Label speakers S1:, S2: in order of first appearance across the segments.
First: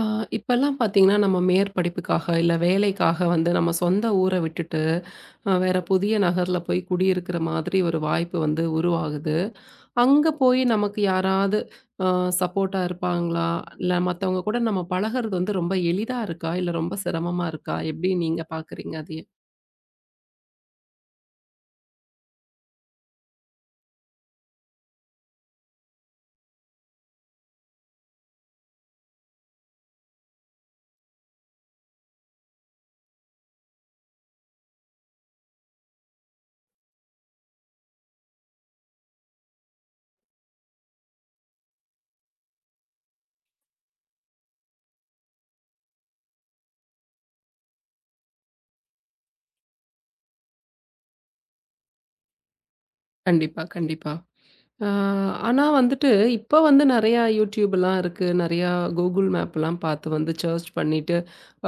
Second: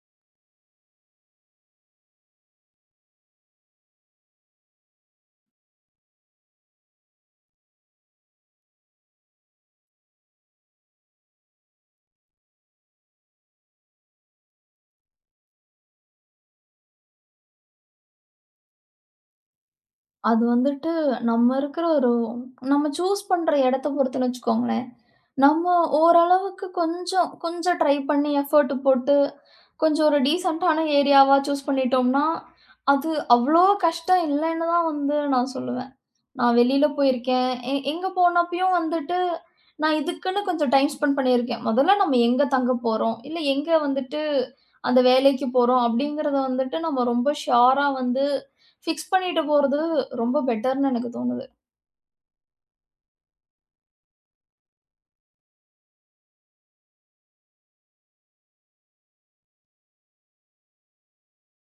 S1: ஆ, இப்பல்லாம் பார்த்தீங்கன்னா, நம்ம மேற்படிப்புக்காக, இல்ல வேலைக்காக வந்து நம்ம சொந்த ஊர விட்டுட்டு, வேற புதிய நகர்ல போய் குடியிருக்கிற மாதிரி ஒரு வாய்ப்பு வந்து உருவாகுது. அங்க போய் நமக்கு யாராவது அ சப்போர்ட்டா இருப்பாங்களா? இல்ல மத்தவங்க கூட நம்ம பழகுறது வந்து ரொம்ப எளிதா இருக்கா? இல்ல ரொம்ப சிரமமா இருக்கா? எப்படி நீங்க பார்க்குறீங்க அதைய?
S2: அது வந்துட்டு நம்ம இருக்கிற ஒரு நம்ம சூஸ் பண்ற இடத்த பொறுத்துன்னு வச்சுக்கோங்களேன். நம்ம ஓரளவுக்கு கொஞ்சம் கொஞ்சம் ட்ரை பண்ணி எஃபோர்ட் போட்டு, கொஞ்சம் ஒரு டீசென்ட்டான ஏரியாவா சூஸ் பண்ணிட்டோம்னா, அது அவ்ளோ கஷ்டம் இல்லன்னு தான் வந்து நான் சொல்லுவேன். நான் வெளியில போயிருக்கேன். எங்க போனப்பயும் வந்துட்டு, நான் இதுக்குன்னு கொஞ்சம் டைம் ஸ்பெண்ட் பண்ணியிருக்கேன். முதல்ல நம்ம எங்க தங்க போறோம், இல்ல எங்க வந்துட்டு அந்த வேலைக்கு போறோம் அப்படிங்கிறத வந்துட்டு நம்ம ரொம்ப ஷியூரா வந்து ஃபிக்ஸ் பண்ணிட்டு போறது ரொம்ப பெட்டர்ன்னு எனக்கு தோணுது.
S1: கண்டிப்பா, கண்டிப்பா. ஆ, ஆனா வந்துட்டு, இப்ப வந்து நெறையா YouTubeலாம் இருக்கு. நெறையா Google மேப்லாம் பார்த்து வந்து சர்ச் பண்ணிட்டு,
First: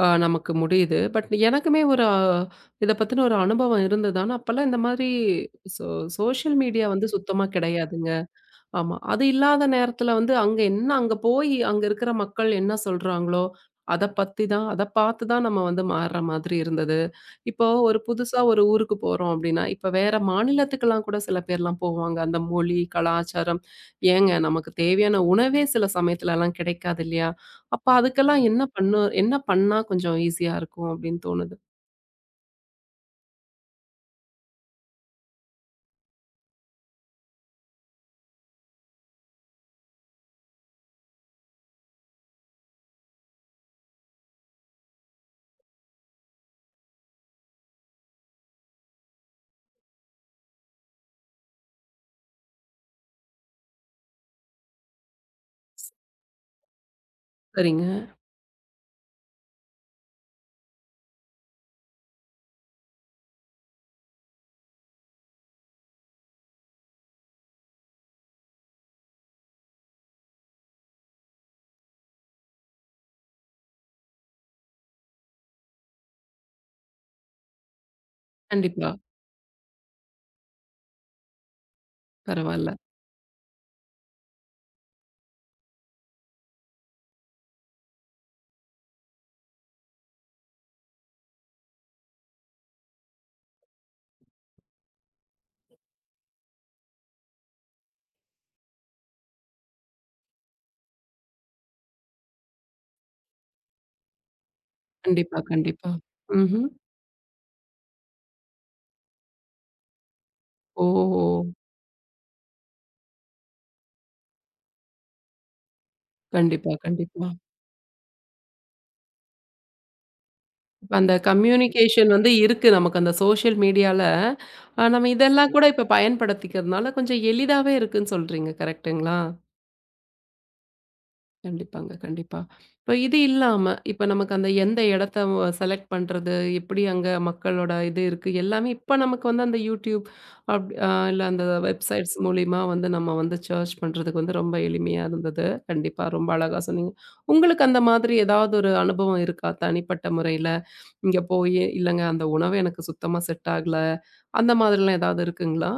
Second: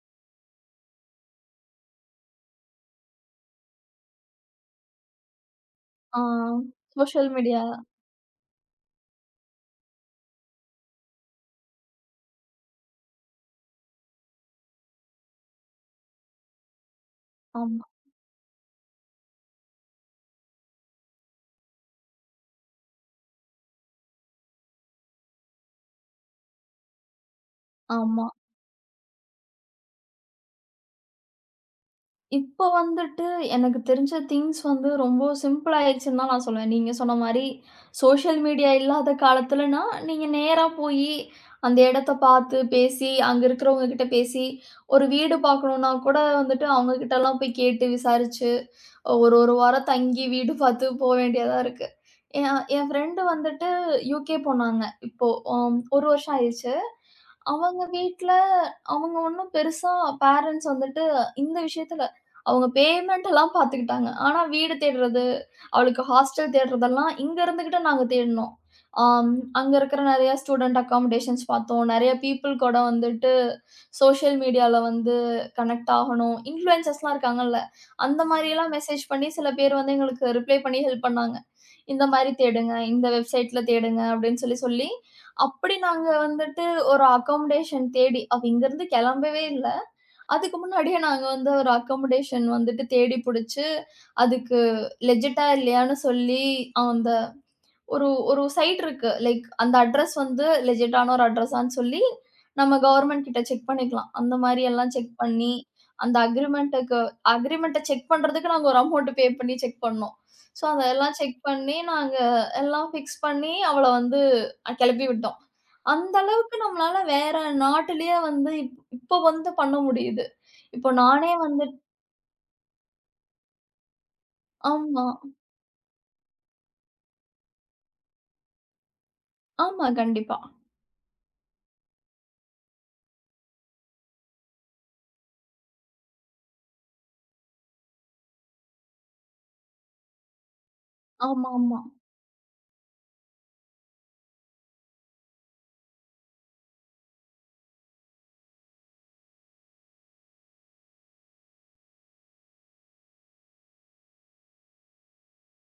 S1: அ நமக்கு முடியுது. பட் எனக்குமே ஒரு இத பத்தின ஒரு அனுபவம் இருந்தது. ஆனா, அப்பலாம் இந்த மாரி சோ
S2: ஆ,
S1: சோஷியல் மீடியா வந்து
S2: சோஷியல்
S1: சுத்தமா
S2: மீடியா.
S1: கிடையாதுங்க. ஆமா. அது இல்லாத நேரத்துல வந்து அங்க என்ன அங்க போய் அங்க இருக்கிற மக்கள் என்ன சொல்றாங்களோ, அத பத்தி தான் அத பார்த்து தான் நம்ம வந்து மாறுற மாதிரி இருந்தது. இப்போ
S2: ஆமா,
S1: ஒரு புதுசா ஒரு ஊருக்கு போறோம் அப்டின்னா, இப்ப வேற மாநிலத்துக்கெல்லாம் கூட சில பேர்லாம் போவாங்க. அந்த மொழி, கலாச்சாரம் ஏங்க நமக்கு தேவையான உணவே சில சமயத்துலலாம் கிடைக்காது இல்லையா? அப்ப
S2: ஆமா.
S1: அதுக்கெல்லாம் என்ன பண்ணா கொஞ்சம் ஈஸியா இருக்கும் அப்டின்னு தோணுது?
S2: இப்ப வந்துட்டு எனக்கு தெரிஞ்ச திங்ஸ் வந்து ரொம்ப சிம்பிள் ஆயிடுச்சுன்னு தான் நான் சொல்லுவேன். நீங்க சொன்ன மாரி சோசியல் மீடியா இல்லாத காலத்துலனா, நீங்க நேரா போயி அந்த இடத்த பார்த்து, பேசி, அங்க இருக்கிறவங்க கிட்ட பேசி, ஒரு வீடு பார்க்கணும்னா கூட வந்துட்டு அவங்க கிட்டலாம் போய் கேட்டு விசாரிச்சு, ஒரு 1 வாரம் தங்கி வீடு பார்த்து போ வேண்டியதா இருக்கு. என் என் ஃப்ரெண்டு வந்துட்டு யுகே போனாங்க. இப்போ 1 வருஷம் ஆயிருச்சு. அவங்க
S1: சரிங்க.
S2: வீட்ல அவங்க ஒண்ணும் பெருசா பேரன்ட்ஸ் வந்துட்டு இந்த விஷயத்துல அவங்க பேமெண்ட்டெல்லாம் பார்த்துக்கிட்டாங்க. ஆனா வீடு தேடுறது, அவளுக்கு ஹாஸ்டல் தேடுறதெல்லாம் இங்க இருந்துகிட்டு நாங்க தேடினோம். ஆம், அங்க இருக்கிற நெறைய ஸ்டூடண்ட் அக்காமடேஷன்ஸ் பார்த்தோம். நெறைய பீப்பிள் கூட வந்துட்டு சோஷியல் மீடியால வந்து கனெக்ட் ஆகணும். இன்ஃப்ளூயன்சர்ஸ்லாம் இருக்காங்கல்ல. அந்த மாரியெல்லாம்
S1: கண்டிப்பா.
S2: மெசேஜ் பண்ணி சில பேர் வந்து எங்களுக்கு ரிப்ளை பண்ணி ஹெல்ப் பண்ணாங்க. இந்த மாரி
S1: பரவால்ல.
S2: தேடுங்க, இந்த வெப்சைட்ல தேடுங்க அப்படின்னு சொல்லி சொல்லி, அப்படி நாங்க வந்துட்டு ஒரு அக்காமடேஷன் தேடி அவ இங்கருந்து கெளம்பவே இல்ல. அதுக்கு முன்னாடியே நாங்க வந்து ஒரு அக்காமடேஷன் வந்துட்டு தேடி புடிச்சு, அதுக்கு லெஜிட்டா இல்லையான்னு சொல்லி, அந்த ஒரு ஒரு சைட் இருக்கு. லைக் அந்த அட்ரஸ் வந்து லெஜிட்டான ஒரு அட்ரஸான்னு சொல்லி, நம்ம கவர்ன்மெண்ட் கிட்ட செக் பண்ணிக்கலாம். அந்த மாரி எல்லாம் செக்
S1: கண்டிப்பா,
S2: பண்ணி,
S1: கண்டிப்பா.
S2: அந்த
S1: ம்ஹ்ம்.
S2: அக்ரிமென்ட்டுக்கு அக்ரிமென்ட்ட செக் பண்றதுக்கு நாங்க ஒரு அமௌண்ட் பே பண்ணி செக் பண்ணோம். ஸோ
S1: ஓ!
S2: அதெல்லாம் செக் பண்ணி, நாங்க எல்லாம் ஃபிக்ஸ் பண்ணி, அவள வந்து கெளப்பி விட்டோம். அந்த அளவுக்கு
S1: கண்டிப்பா,
S2: நம்மளால
S1: கண்டிப்பா.
S2: வேற நாட்டிலேயே வந்து இப்போ வந்து பண்ண முடியுது. இப்போ
S1: இப்ப அந்த
S2: நானே வந்து
S1: கம்யூனிகேஷன் வந்து இருக்கு நமக்கு அந்த சோஷியல் மீடியால. அ
S2: ஆமா.
S1: நம்ம இதெல்லாம் கூட இப்ப பயன்படுத்திக்கிறதுனால கொஞ்சம் எளிதாவே இருக்குன்னு சொல்றீங்க. கரெக்ட்டுங்களா?
S2: ஆமா. கண்டிப்பா.
S1: கண்டிப்பாங்க, கண்டிப்பா. இப்ப இது இல்லாம, இப்ப நமக்கு அந்த எந்த இடத்த வ செலக்ட் பண்றது, எப்படி அங்க மக்களோட இது இருக்கு, எல்லாமே இப்ப நமக்கு வந்து அந்த YouTube அப் அ இல்ல அந்த
S2: ஆமாமா.
S1: வெப்சைட்ஸ் மூலியமா வந்து நம்ம வந்து சர்ச் பண்றதுக்கு வந்து ரொம்ப எளிமையா இருந்தது. கண்டிப்பா ரொம்ப அழகா சொன்னீங்க. உங்களுக்கு அந்த மாதிரி ஏதாவது ஒரு அனுபவம் இருக்கா தனிப்பட்ட முறையில? இங்க போயி, இல்லங்க அந்த உணவு எனக்கு சுத்தமா செட் ஆகல. அந்த மாதிரிலாம் ஏதாவது இருக்குங்களா?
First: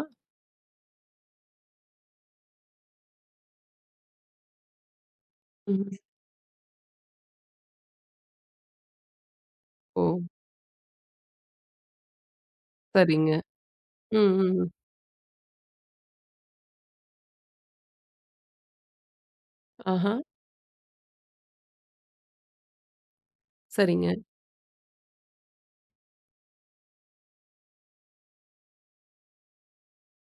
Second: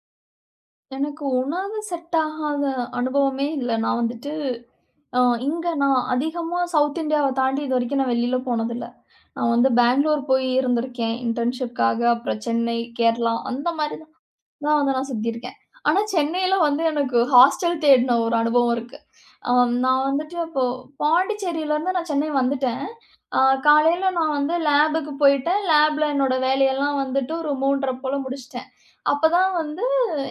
S2: எனக்கு உணவு செட் ஆகாத அனுபவமே இல்ல. நான் வந்துட்டு அ இங்க
S1: ம்.
S2: நான் அதிகமா சவுத் இந்தியாவ தாண்டி இதுவரைக்கும் நான் வெளில போனதில்ல. நான் வந்து
S1: ஓ!
S2: பெங்களூர் போய் இருந்திருக்கேன் இன்டர்ன்ஷிப்காக. அப்புறம் சென்னை,
S1: சரிங்க.
S2: கேரளா அந்த மாரி தான்
S1: ம், ம், ம்.
S2: தான் வந்து நான் சுத்தியிருக்கேன். ஆனா, சென்னையில வந்து எனக்கு ஹாஸ்டல் தேடின ஒரு அனுபவம் இருக்கு. ஆம், நான்
S1: ஆஹா.
S2: வந்துட்டு அப்போ பாண்டிச்சேரியிலருந்து நான் சென்னை வந்துட்டேன். அ காலையில
S1: சரிங்க.
S2: நான் வந்து லேபுக்கு போயிட்டேன். லேப்ல என்னோட வேலையெல்லாம் வந்துட்டு ஒரு 3:30 போல முடிச்சுட்டேன். அப்பதான் வந்து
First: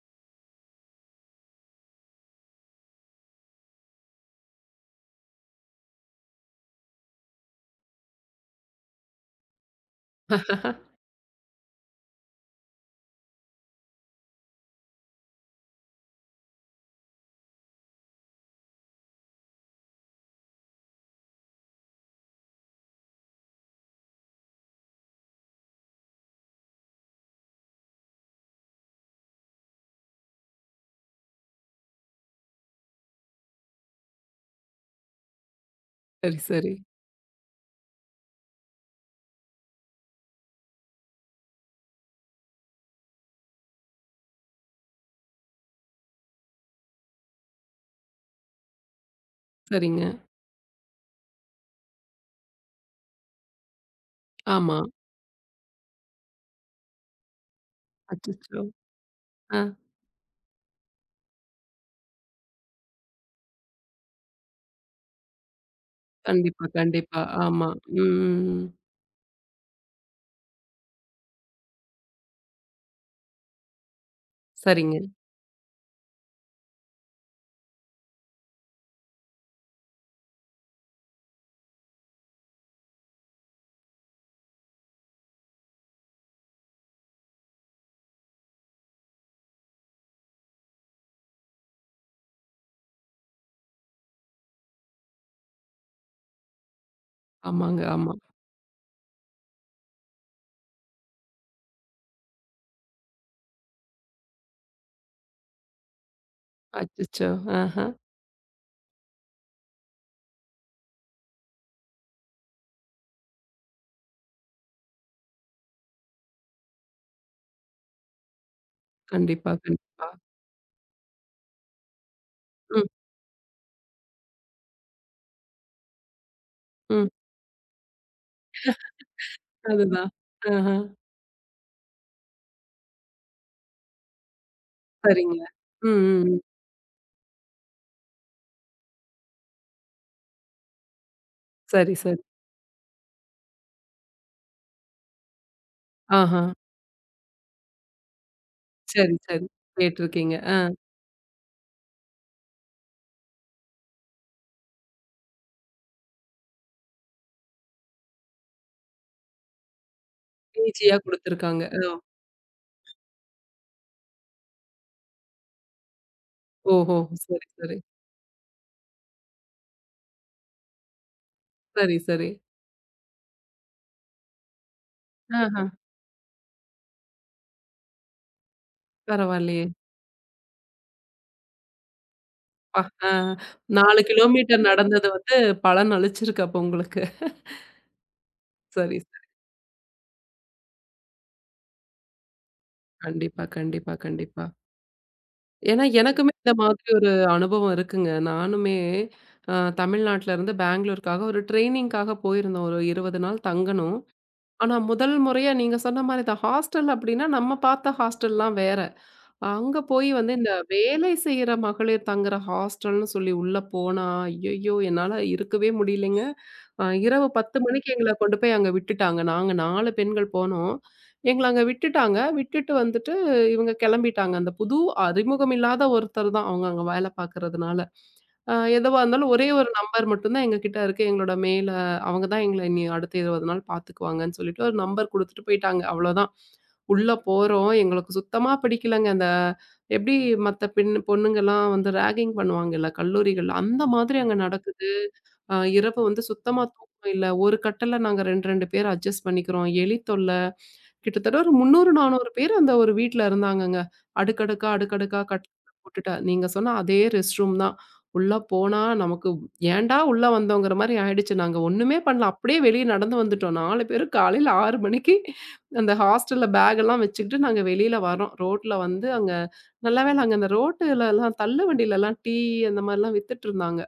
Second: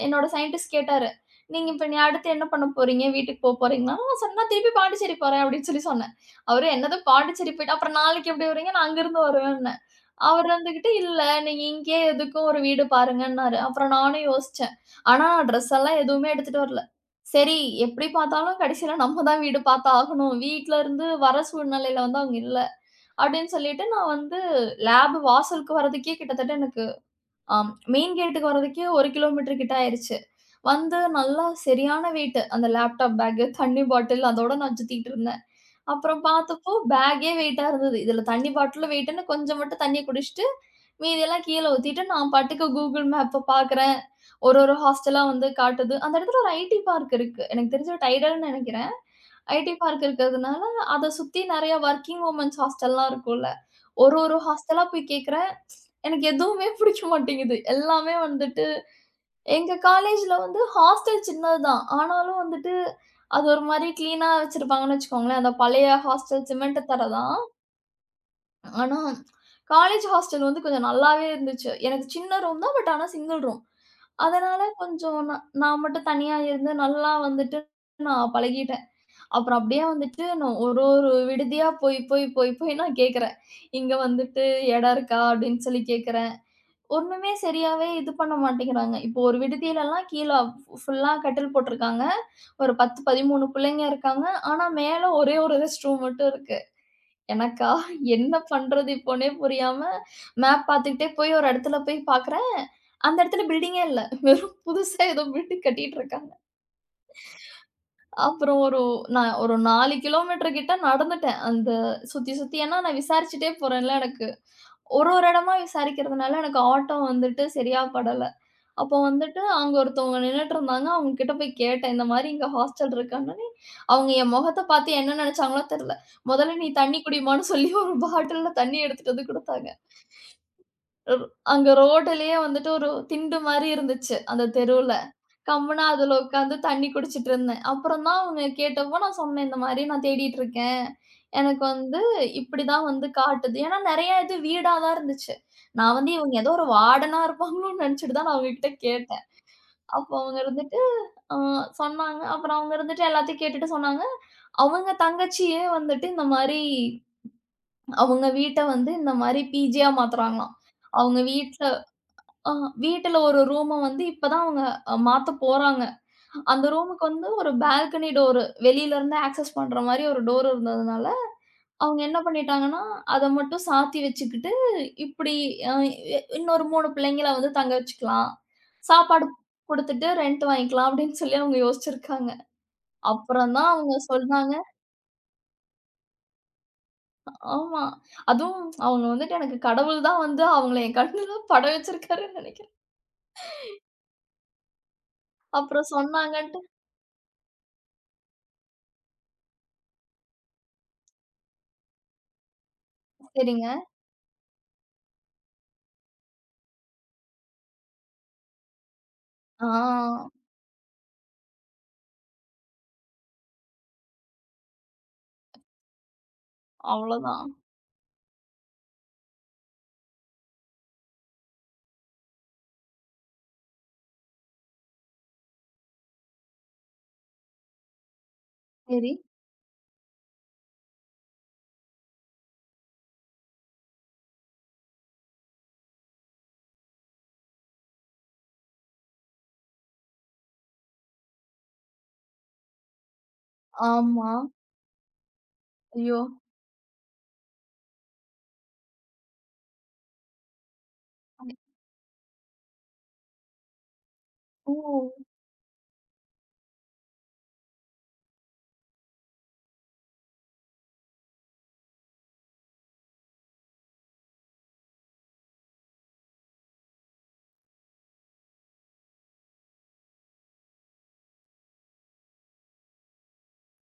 S2: என்னோட சயின்டிஸ்ட் கேட்டாரு. "நீங்க இப்ப நீ அடுத்து என்ன பண்ண போறீங்க? வீட்டுக்கு போறீங்களா?" நான் சொன்னேன், "நான் திருப்பி பாண்டிச்சேரி போறேன்" அப்படின்னு சொல்லி சொன்னேன். அவரு, "என்னது பாண்டிச்சேரி போயிட்டு அப்புறம் நாளைக்கு எப்படி வருவீங்க? நான் அங்கிருந்து வருவேன்." அவரு வந்துகிட்டு, "இல்ல நீங்க இங்கேயே எதுக்கும் ஒரு வீடு பாருங்கன்னாரு." அப்புறம் நானும் யோசிச்சேன். ஆனா ட்ரெஸ் எல்லாம் எதுவுமே எடுத்துட்டு வரல. சரி, எப்படி பார்த்தாலும் கடைசியில நம்ம தான் வீடு பார்த்து ஆகணும். வீட்ல இருந்து வர சூழ்நிலையில வந்து அவங்க இல்ல. அப்படின்னு சொல்லிட்டு நான் வந்து லேப் வாசலுக்கு வர்றதுக்கே கிட்டத்தட்ட எனக்கு அ மெயின் கேட்டுக்கு வர்றதுக்கே 1 கிலோமீட்டர் கிட்ட ஆயிருச்சு. வந்து நல்லா சரியான வெயிட்டு. அந்த லேப்டாப் பேக்கு, தண்ணி பாட்டில் அதோட நான் சுத்திட்டு இருந்தேன். அப்புறம்
S1: சரி, சரி.
S2: பார்த்தப்போ பேக்கே வெயிட்டா இருந்தது. இதுல தண்ணி பாட்டிலும் வெயிட்டுன்னு கொஞ்சம் மட்டும் தண்ணி குடிச்சுட்டு, மீதியெல்லாம் கீழ ஊத்திட்டு நான் பாட்டுக்கு Google மேப்ப பார்க்குறேன். ஒரு ஒரு ஹாஸ்டலா வந்து காட்டுது. அந்த இடத்துல ஒரு ஐடி பார்க் இருக்கு. எனக்கு தெரிஞ்சு டைடல்ன்னு நெனைக்கிறேன். ஐடி பார்க்
S1: சரிங்க.
S2: இருக்கிறதுனால அத சுத்தி நெறைய வொர்க்கிங் வுமன்ஸ் ஹாஸ்டல்லாம் இருக்கும்ல. ஒரு ஒரு
S1: ஆமா.
S2: ஹாஸ்டலா போய் கேட்கிறேன். எனக்கு எதுவுமே பிடிக்க மாட்டேங்குது. எல்லாமே
S1: அச்சச்சோ!
S2: வந்துட்டு
S1: ஆ.
S2: எங்க காலேஜ்ல வந்து ஹாஸ்டல் சின்னதுதான். ஆனாலும் வந்துட்டு அது ஒரு மாரி கிளீனா வச்சிருப்பாங்கன்னு வச்சுக்கோங்களேன். அந்த பழைய ஹாஸ்டல்
S1: கண்டிப்பா,
S2: சிமெண்ட் தரை
S1: கண்டிப்பா.
S2: தான்.
S1: ஆமா. ம், ம், ம்.
S2: ஆனா காலேஜ் ஹாஸ்டல் வந்து கொஞ்சம் நல்லாவே இருந்துச்சு. எனக்கு சின்ன ரூம் தான். பட் ஆனா சிங்கிள் ரூம். அதனால
S1: சரிங்க.
S2: கொஞ்சம் நான் நான் மட்டும் தனியா இருந்து நல்லா வந்துட்டு நான் பழகிட்டு அப்புறம் அப்படியே வந்துட்டு நான் ஒரு ஒரு விடுதியா போய் போய் போய் போய் நான் கேட்குறேன். இங்க வந்துட்டு இடம் இருக்கா? அப்படின்னு சொல்லி கேட்குறேன். ஒண்ணுமே சரியாவே இது பண்ண மாட்டேங்கிறாங்க. இப்போ ஒரு விடுதியிலலாம் கீழ ஃபுல்லா கட்டில் போட்டிருக்காங்க. ஒரு 10, 13 பிள்ளைங்க இருக்காங்க. ஆனா மேல ஒரே ஒரு ரெஸ்ட் ரூம் மட்டும் இருக்கு. எனக்கா
S1: ஆமாங்க, ஆமா.
S2: என்ன பண்றது இப்போன்னே புரியாம மேப் பார்த்துக்கிட்டே போய் ஒரு இடத்துல போய் பார்க்குறேன். அந்த இடத்துல பில்டிங்கே இல்ல. வெறும் புதுசா ஏதோ பில்டிங் கட்டிட்டு இருக்காங்க.
S1: அச்சச்சோ! ஆஹா.
S2: அப்புறம் ஒரு நான் ஒரு 4 கிலோமீட்டர் கிட்ட நடந்துட்டேன். அந்த சுத்தி, சுத்தி ஏன்னா நான் விசாரிச்சுட்டே போறேன்ல எனக்கு. ஒரு ஒரு இடமா விசாரிக்கிறதுனால எனக்கு ஆட்டோ வந்துட்டு சரியா படல. அப்போ வந்துட்டு
S1: கண்டிப்பா,
S2: அங்க
S1: கண்டிப்பா.
S2: ஒருத்தவங்க நின்னுட்டு இருந்தாங்க. அவங்க கிட்ட போய் கேட்டேன். இந்த மாரி இங்க
S1: ம்,
S2: ஹாஸ்டல் இருக்கான்னோனே, அவங்க என் முகத்த பார்த்து என்ன நெனச்சாங்களோ தெர்ல. முதல்ல நீ தண்ணி
S1: ம்.
S2: குடிம்மான்னு சொல்லி ஒரு பாட்டில்ல தண்ணி எடுத்துட்டு வந்து குடுத்தாங்க.
S1: அதுதான். ஆஹா.
S2: அங்க ரோட்டுலயே வந்துட்டு ஒரு திண்டு மாரி இருந்துச்சு அந்த தெருவுல.
S1: சரிங்க.
S2: கம்முனு
S1: ம்,
S2: அதுல
S1: ம், ம்.
S2: உட்காந்து தண்ணி குடிச்சிட்டு இருந்தேன். அப்புறம் தான் அவங்க கேட்டப்போ நான் சொன்னேன், இந்த மாரி நான் தேடிட்டு இருக்கேன். எனக்கு
S1: சரி,
S2: வந்து
S1: சரி.
S2: இப்படிதான் வந்து காட்டுது. ஏன்னா நெறைய இது வீடா தான் இருந்துச்சு. நான் வந்து இவங்க
S1: ஆஹா.
S2: ஏதோ ஒரு வார்டனா இருப்பாங்களோன்னு நெனச்சுட்டு தான் நான் அவங்ககிட்ட
S1: சரி,
S2: கேட்டேன்.
S1: சரி.
S2: அப்போ
S1: கேட்டுருக்கீங்க.
S2: அவங்க
S1: ஆ.
S2: இருந்துட்டு அ சொன்னாங்க. அப்புறம் அவங்க இருந்துட்டு எல்லாத்தையும் கேட்டுட்டு சொன்னாங்க. அவங்க தங்கச்சியே வந்துட்டு இந்த மாரி அவங்க வீட்ட வந்து இந்த மாரி பிஜியா மாத்துறாங்களாம்.
S1: ஈஸியா
S2: அவங்க
S1: குடுத்துருக்காங்க.
S2: வீட்ல
S1: ஓ!
S2: அ வீட்டுல ஒரு ரூம வந்து இப்ப தான் அவங்க மாத்த போறாங்க. அந்த
S1: ஓஹோ!
S2: ரூமுக்கு வந்து
S1: சரி,
S2: ஒரு
S1: சரி.
S2: Balcony door. வெளியிலருந்து ஆக்சஸ் பண்ற மாரி ஒரு டோர் இருந்ததுனால,
S1: சரி,
S2: அவங்க என்ன
S1: சரி.
S2: பண்ணிட்டாங்கன்னா, அத மட்டும் சாத்தி வச்சுக்கிட்டு, இப்டி
S1: ஆஹா.
S2: அ எ இன்னொரு 3 பிள்ளைங்கள வந்து தங்க வச்சுக்கலாம். சாப்பாடு
S1: பரவாயில்லையே!
S2: குடுத்துட்டு ரெண்ட் வாங்கிக்கலாம் அப்டின்னு சொல்லி அவங்க யோசிச்சிருக்காங்க.
S1: அப்பா! ஆ,
S2: அப்புறம் தான் அவங்க
S1: 4
S2: சொன்னாங்க.
S1: கிலோமீட்டர் நடந்தது வந்து பலன் அளிச்சிருக்கு அப்போ உங்களுக்கு.
S2: ஆமா. அதுவும்
S1: சரி,
S2: அவங்க
S1: சரி.
S2: வந்துட்டு எனக்கு கடவுள் தான் வந்து அவங்கள என் கண்ணுல பட வச்சிருக்காருன்னு நெனைக்கிறேன்.
S1: கண்டிப்பா, கண்டிப்பா, கண்டிப்பா. ஏன்னா
S2: அப்புறம்
S1: எனக்குமே இந்த
S2: சொன்னாங்கன்ட்டு
S1: மாதிரி ஒரு அனுபவம் இருக்குங்க. நானுமே அ தமிழ்நாட்டுல இருந்து பெங்களூருக்காக ஒரு ட்ரெய்னிங்க்காக போயிருந்தோம். ஒரு 20 நாள்
S2: சரிங்க.
S1: தங்கணும். ஆனா முதல் முறையா நீங்க சொன்ன மாரி இந்த ஹாஸ்டல் அப்டின்னா, நம்ம பார்த்த ஹாஸ்டல்லாம் வேற. அங்க போய்
S2: ஆ,
S1: வந்து இந்த வேலை செய்யற மகளிர் தங்குற ஹாஸ்டல்னு சொல்லி உள்ள போனா, ஐயய்யோ! என்னால இருக்கவே முடியலைங்க. இரவு
S2: அவ்வளோதான்.
S1: 10 மணிக்கு எங்கள கொண்டு போய் அங்க விட்டுட்டாங்க. நாங்க 4 பெண்கள் போனோம். எங்கள அங்க விட்டுட்டாங்க. விட்டுட்டு வந்துட்டு இவங்க கிளம்பிட்டாங்க. அந்த புது அறிமுகம் இல்லாத ஒருத்தர் தான் அவங்க அங்க வேலை பார்க்கறதுனால. எதுவா
S2: சரி.
S1: இருந்தாலும் ஒரே ஒரு நம்பர் மட்டும் தான் எங்ககிட்ட இருக்கு. எங்களோட மேல அவங்க தான் எங்கள இனி அடுத்த 20 நாள் பார்த்துக்குவாங்கன்னு சொல்லிட்டு ஒரு நம்பர் குடுத்துட்டு போயிட்டாங்க. அவ்வளோதான். உள்ள போறோம். எங்களுக்கு சுத்தமா பிடிக்கலங்க. அந்த எப்படி மத்த பெண் பொண்ணுங்கலாம் வந்து ராகிங் பண்ணுவாங்கல்ல கல்லூரிகள்ல. அந்த மாதிரி
S2: ஆமா.
S1: அங்க நடக்குது. இரவு
S2: ஐயோ!
S1: வந்து சுத்தமா தூக்கம் இல்ல. ஒரு கட்டில்ல நாங்க 2, 2 பேர் அட்ஜஸ்ட் பண்ணிக்கிறோம். எலி தொல்ல. கிட்டத்தட்ட ஒரு 300, 400 பேர் அந்த ஒரு வீட்ல இருந்தாங்கங்க. அடுக்கடுக்கா,
S2: ஓ!
S1: அடுக்கடுக்கா கட்டில்ல போட்டுட்டா நீங்க சொன்ன அதே ரெஸ்ட் ரூம் தான். உள்ள போனா நமக்கு ஏன்டா உள்ள வந்தோங்கிற மாரி ஆயிடுச்சு. நாங்க ஒண்ணுமே பண்ணல. அப்படியே வெளிய நடந்து வந்துட்டோம். 4 பேரும் காலையில 6 மணிக்கு அந்த ஹாஸ்டல்ல பேக் எல்லாம் வச்சுக்கிட்டு நாங்க வெளியில வர்றோம். ரோட்ல வந்து அங்க நல்ல வேளை அங்க அந்த ரோட்டுலலாம் தள்ளு வண்டியிலலாம் டீ அந்த மாரிலாம் வித்துட்டுருந்தாங்க.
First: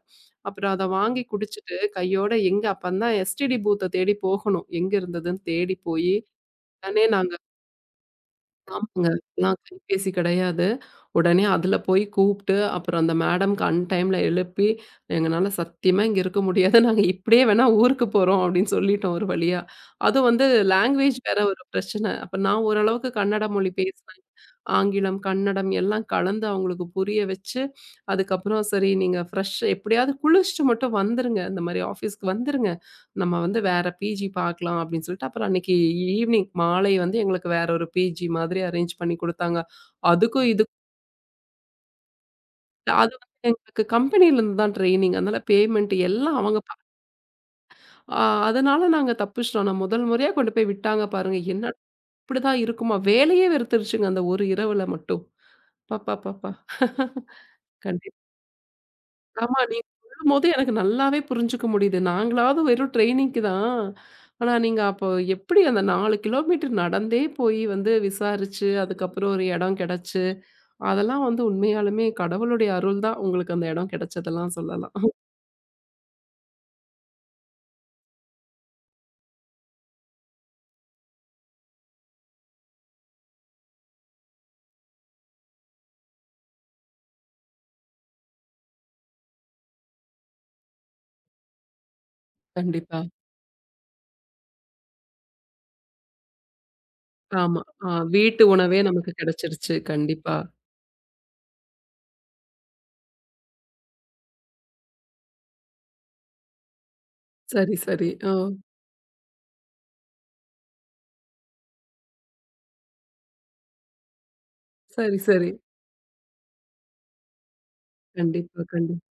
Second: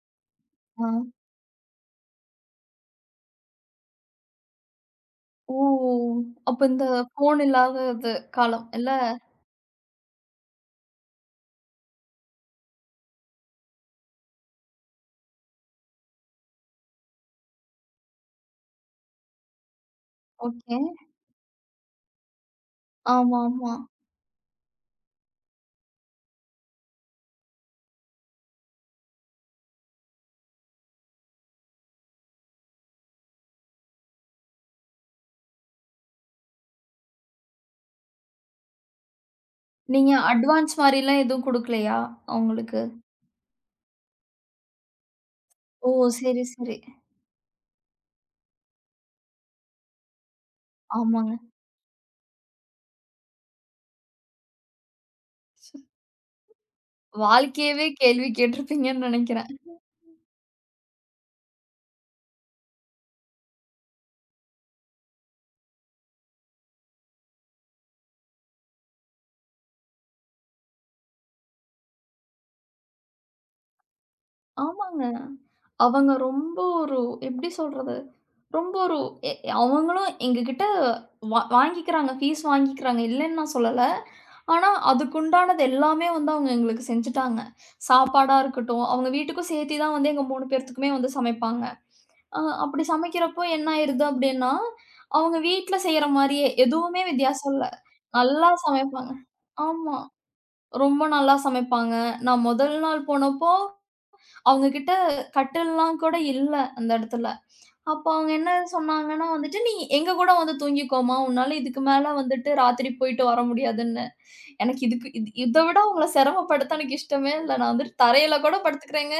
S1: அப்புறம் அத
S2: ஆ.
S1: வாங்கி குடிச்சிட்டு கையோட எங்க அப்பந்தான் எஸ்டிடி பூத்த தேடி போகணும். எங்க இருந்ததுன்னு
S2: ஓ!
S1: தேடி போயி,
S2: அப்ப இந்த
S1: உடனே நாங்க
S2: ஃபோன் இல்லாதது காலம் இல்ல?
S1: ஆமாங்க. இப்பலாம் கைபேசி கிடையாது. உடனே அதுல போய் கூப்ட்டு, அப்புறம் அந்த மேடம்க்கு அன் டைம்ல எழுப்பி, "எங்கனால சத்தியமா இங்க இருக்க முடியாது. நாங்க இப்படியே வேணா ஊருக்கு போறோம்" அப்படின்னு சொல்லிட்டோம் ஒரு வழியா. அதுவும் வந்து
S2: ஓகே.
S1: லாங்குவேஜ் வேற ஒரு பிரச்சனை. அப்ப நான் ஓரளவுக்கு
S2: ஆமா,
S1: கன்னட மொழி
S2: ஆமா.
S1: பேசுனேன். ஆங்கிலம், கன்னடம் எல்லாம் கலந்து அவங்களுக்கு புரிய வச்சு, அதுக்கப்புறம் சரி நீங்க ஃப்ரெஷ் எப்படியாவது குளிச்சுட்டு மட்டும் வந்துருங்க. இந்த மாரி ஆஃபீஸ்க்கு வந்துருங்க. நம்ம வந்து வேற பிஜி பார்க்கலாம் அப்படின்னு சொல்லிட்டு, அப்புறம் அன்னைக்கு ஈவ்னிங் மாலை வந்து எங்களுக்கு வேற ஒரு பிஜி மாதிரி அரேஞ்ச் பண்ணி குடுத்தாங்க.
S2: நீங்க
S1: அதுக்கும் இதுக்கும்
S2: அட்வான்ஸ் மாரிலாம் எதுவும் குடுக்கலையா அவங்களுக்கு?
S1: அது வந்து எங்களுக்கு கம்பெனியிலருந்து தான் ட்ரெய்னிங். அதனால
S2: ஓ!
S1: பேமெண்ட் எல்லாம்
S2: சரி,
S1: அவங்க பா
S2: சரி.
S1: அ அதனால நாங்க தப்பிச்சுட்டோம். நான் முதல் முறையா கொண்டு போய் விட்டாங்க
S2: ஆமாங்க.
S1: பாருங்க. என்னடா இப்படிதான் இருக்குமா? வேலையே வெறுத்துருச்சுங்க அந்த ஒரு இரவுல மட்டும். அப்பப்பப்பா!
S2: வாழ்க்கையவே
S1: கண்டிப்பா.
S2: கேள்வி கேட்டிருப்பீங்கன்னு நெனைக்கிறேன்.
S1: ஆமா. நீங்க சொல்லும்போது எனக்கு நல்லாவே புரிஞ்சுக்க முடியுது. நாங்களாவது வெறும் ட்ரெயினிங்க்கு தான். ஆனா, நீங்க அப்போ எப்படி அந்த 4 கிலோமீட்டர் நடந்தே போய் வந்து விசாரிச்சு, அதுக்கப்புறம் ஒரு இடம் கிடைச்சு, அதெல்லாம் வந்து உண்மையாலுமே கடவுளுடைய அருள் தான் உங்களுக்கு அந்த இடம் கிடைச்சதெல்லாம் சொல்லலாம்.
S2: ஆமாங்க. அவங்க ரொம்ப ஒரு எப்படி சொல்றது? ரொம்ப ஒரு எ எ- அவங்களும் எங்ககிட்ட வாங்கிக்கிறாங்க. ஃபீஸ் வாங்கிக்கிறாங்க. இல்லன்னு நான் சொல்லல. ஆனா, அதுக்குண்டானது எல்லாமே வந்து அவங்க எங்களுக்கு செஞ்சுட்டாங்க. சாப்பாடா இருக்கட்டும், அவங்க வீட்டுக்கும் சேர்த்தி தான் வந்து எங்க 3 பேர்த்துக்குமே வந்து சமைப்பாங்க. அ அப்படி
S1: கண்டிப்பா.
S2: சமைக்கிறப்போ என்ன ஆயிருது அப்படின்னா, அவங்க வீட்ல செய்ற மாரியே எதுவுமே வித்தியாசம்
S1: ஆமா.
S2: இல்ல.
S1: ஆ, வீட்டு
S2: நல்லா
S1: உணவே நமக்கு
S2: சமைப்பாங்க.
S1: கிடைச்சிருச்சு.
S2: ஆமா.
S1: கண்டிப்பா.
S2: ரொம்ப நல்லா சமைப்பாங்க. நான் முதல் நாள் போனப்போ அவங்க கிட்ட கட்டில்லாம் கூட இல்ல அந்த இடத்துல.
S1: சரி,
S2: அப்ப
S1: சரி.
S2: அவங்க
S1: ஓ!
S2: என்ன சொன்னாங்கன்னா வந்துட்டு, "நீ எங்க கூட வந்து தூங்கிக்கோமா! உன்னால இதுக்கு மேல வந்துட்டு ராத்திரி போயிட்டு வர முடியாதுன்னு." எனக்கு இதுக்கு
S1: சரி,
S2: இது
S1: சரி.
S2: இத விட உங்கள சிரமப்படுத்த எனக்கு இஷ்டமே இல்ல. நான் வந்துட்டு தரையில கூட
S1: கண்டிப்பா, கண்டிப்பா.
S2: படுத்துக்கிறேங்க.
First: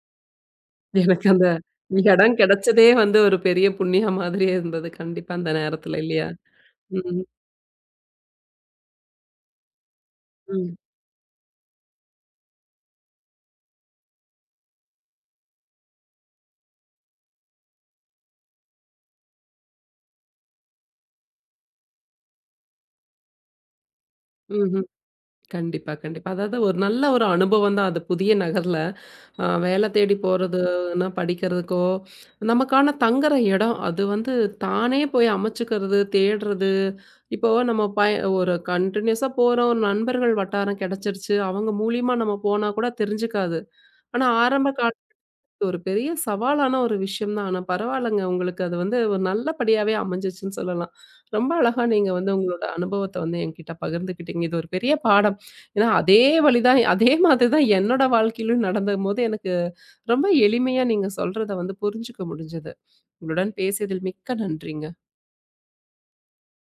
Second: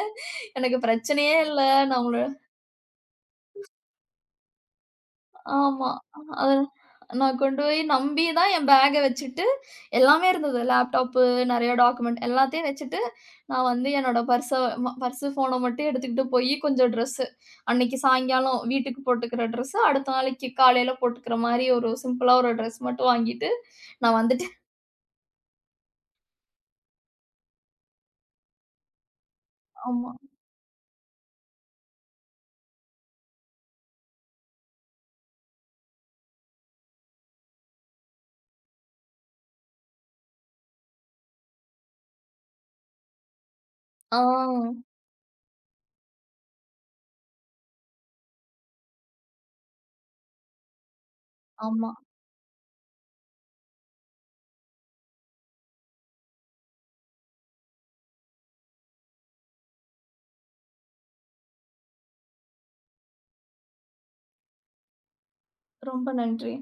S2: எனக்கு
S1: எனக்கு
S2: பிரச்சனையே
S1: அந்த
S2: இல்ல. நான் உங்களோட
S1: இடம் கிடைச்சதே வந்து ஒரு பெரிய புண்ணியம் மாதிரியே இருந்தது. கண்டிப்பா அந்த
S2: ஆமா.
S1: நேரத்துல இல்லையா?
S2: அது
S1: ம்,
S2: நான் கொண்டு போய் நம்பி தான் என் பேக்க வச்சுட்டு, எல்லாமே இருந்தது.
S1: ம்.
S2: லேப்டாப்பு, நெறைய டாக்குமெண்ட் எல்லாத்தையும் வச்சுட்டு, நான் வந்து என்னோட பர்ஸ பர்ஸு, ஃபோன மட்டும் எடுத்துக்கிட்டு போயி கொஞ்சம் ட்ரெஸ்ஸு, அன்னைக்கு சாயங்காலம் வீட்டுக்கு போட்டுக்கிற ட்ரெஸ்ஸு, அடுத்த நாளைக்கு காலையில போட்டுக்கிற மாரி ஒரு சிம்பிளா ஒரு ட்ரெஸ் மட்டும் வாங்கிட்டு, நான் வந்துட்டேன்.
S1: ம்ஹ்ம். கண்டிப்பா, கண்டிப்பா. அதாவது ஒரு நல்ல ஒரு அனுபவம் தான் அது புதிய நகர்ல. வேல
S2: ஆமா.
S1: தேடி போறதுன்னா படிக்கிறதுக்கோ, நமக்கான தங்குற இடம் அது வந்து தானே போய் அமைச்சுக்கிறது, தேடுறது. இப்போ நம்ம ஒரு கன்டினியூஸா போறோம். நண்பர்கள் வட்டாரம் கிடைச்சிருச்சு. அவங்க மூலியமா நம்ம போனா கூட தெரிஞ்சுக்காது.
S2: ஆ,
S1: ஆனா ஆரம்ப கால ஒரு பெரிய சவாலான ஒரு விஷயம் தான். ஆனா பரவாயில்லங்க. உங்களுக்கு அது வந்து ஒரு நல்லபடியாவே அமைஞ்சிச்சுன்னு சொல்லலாம். ரொம்ப அழகா
S2: ஆமா.
S1: நீங்க வந்து உங்களோட அனுபவத்த வந்து என்கிட்ட பகிர்ந்துக்கிட்டீங்க. இது ஒரு பெரிய பாடம். ஏன்னா அதே வழி தான் அதே மாதிரி தான் என்னோட வாழ்க்கையிலும் நடந்தபோது எனக்கு ரொம்ப எளிமையா நீங்க சொல்றத வந்து புரிஞ்சுக்க முடிஞ்சது. உங்களுடன் பேசியதில் மிக்க நன்றிங்க.
S2: ரொம்ப நன்றி.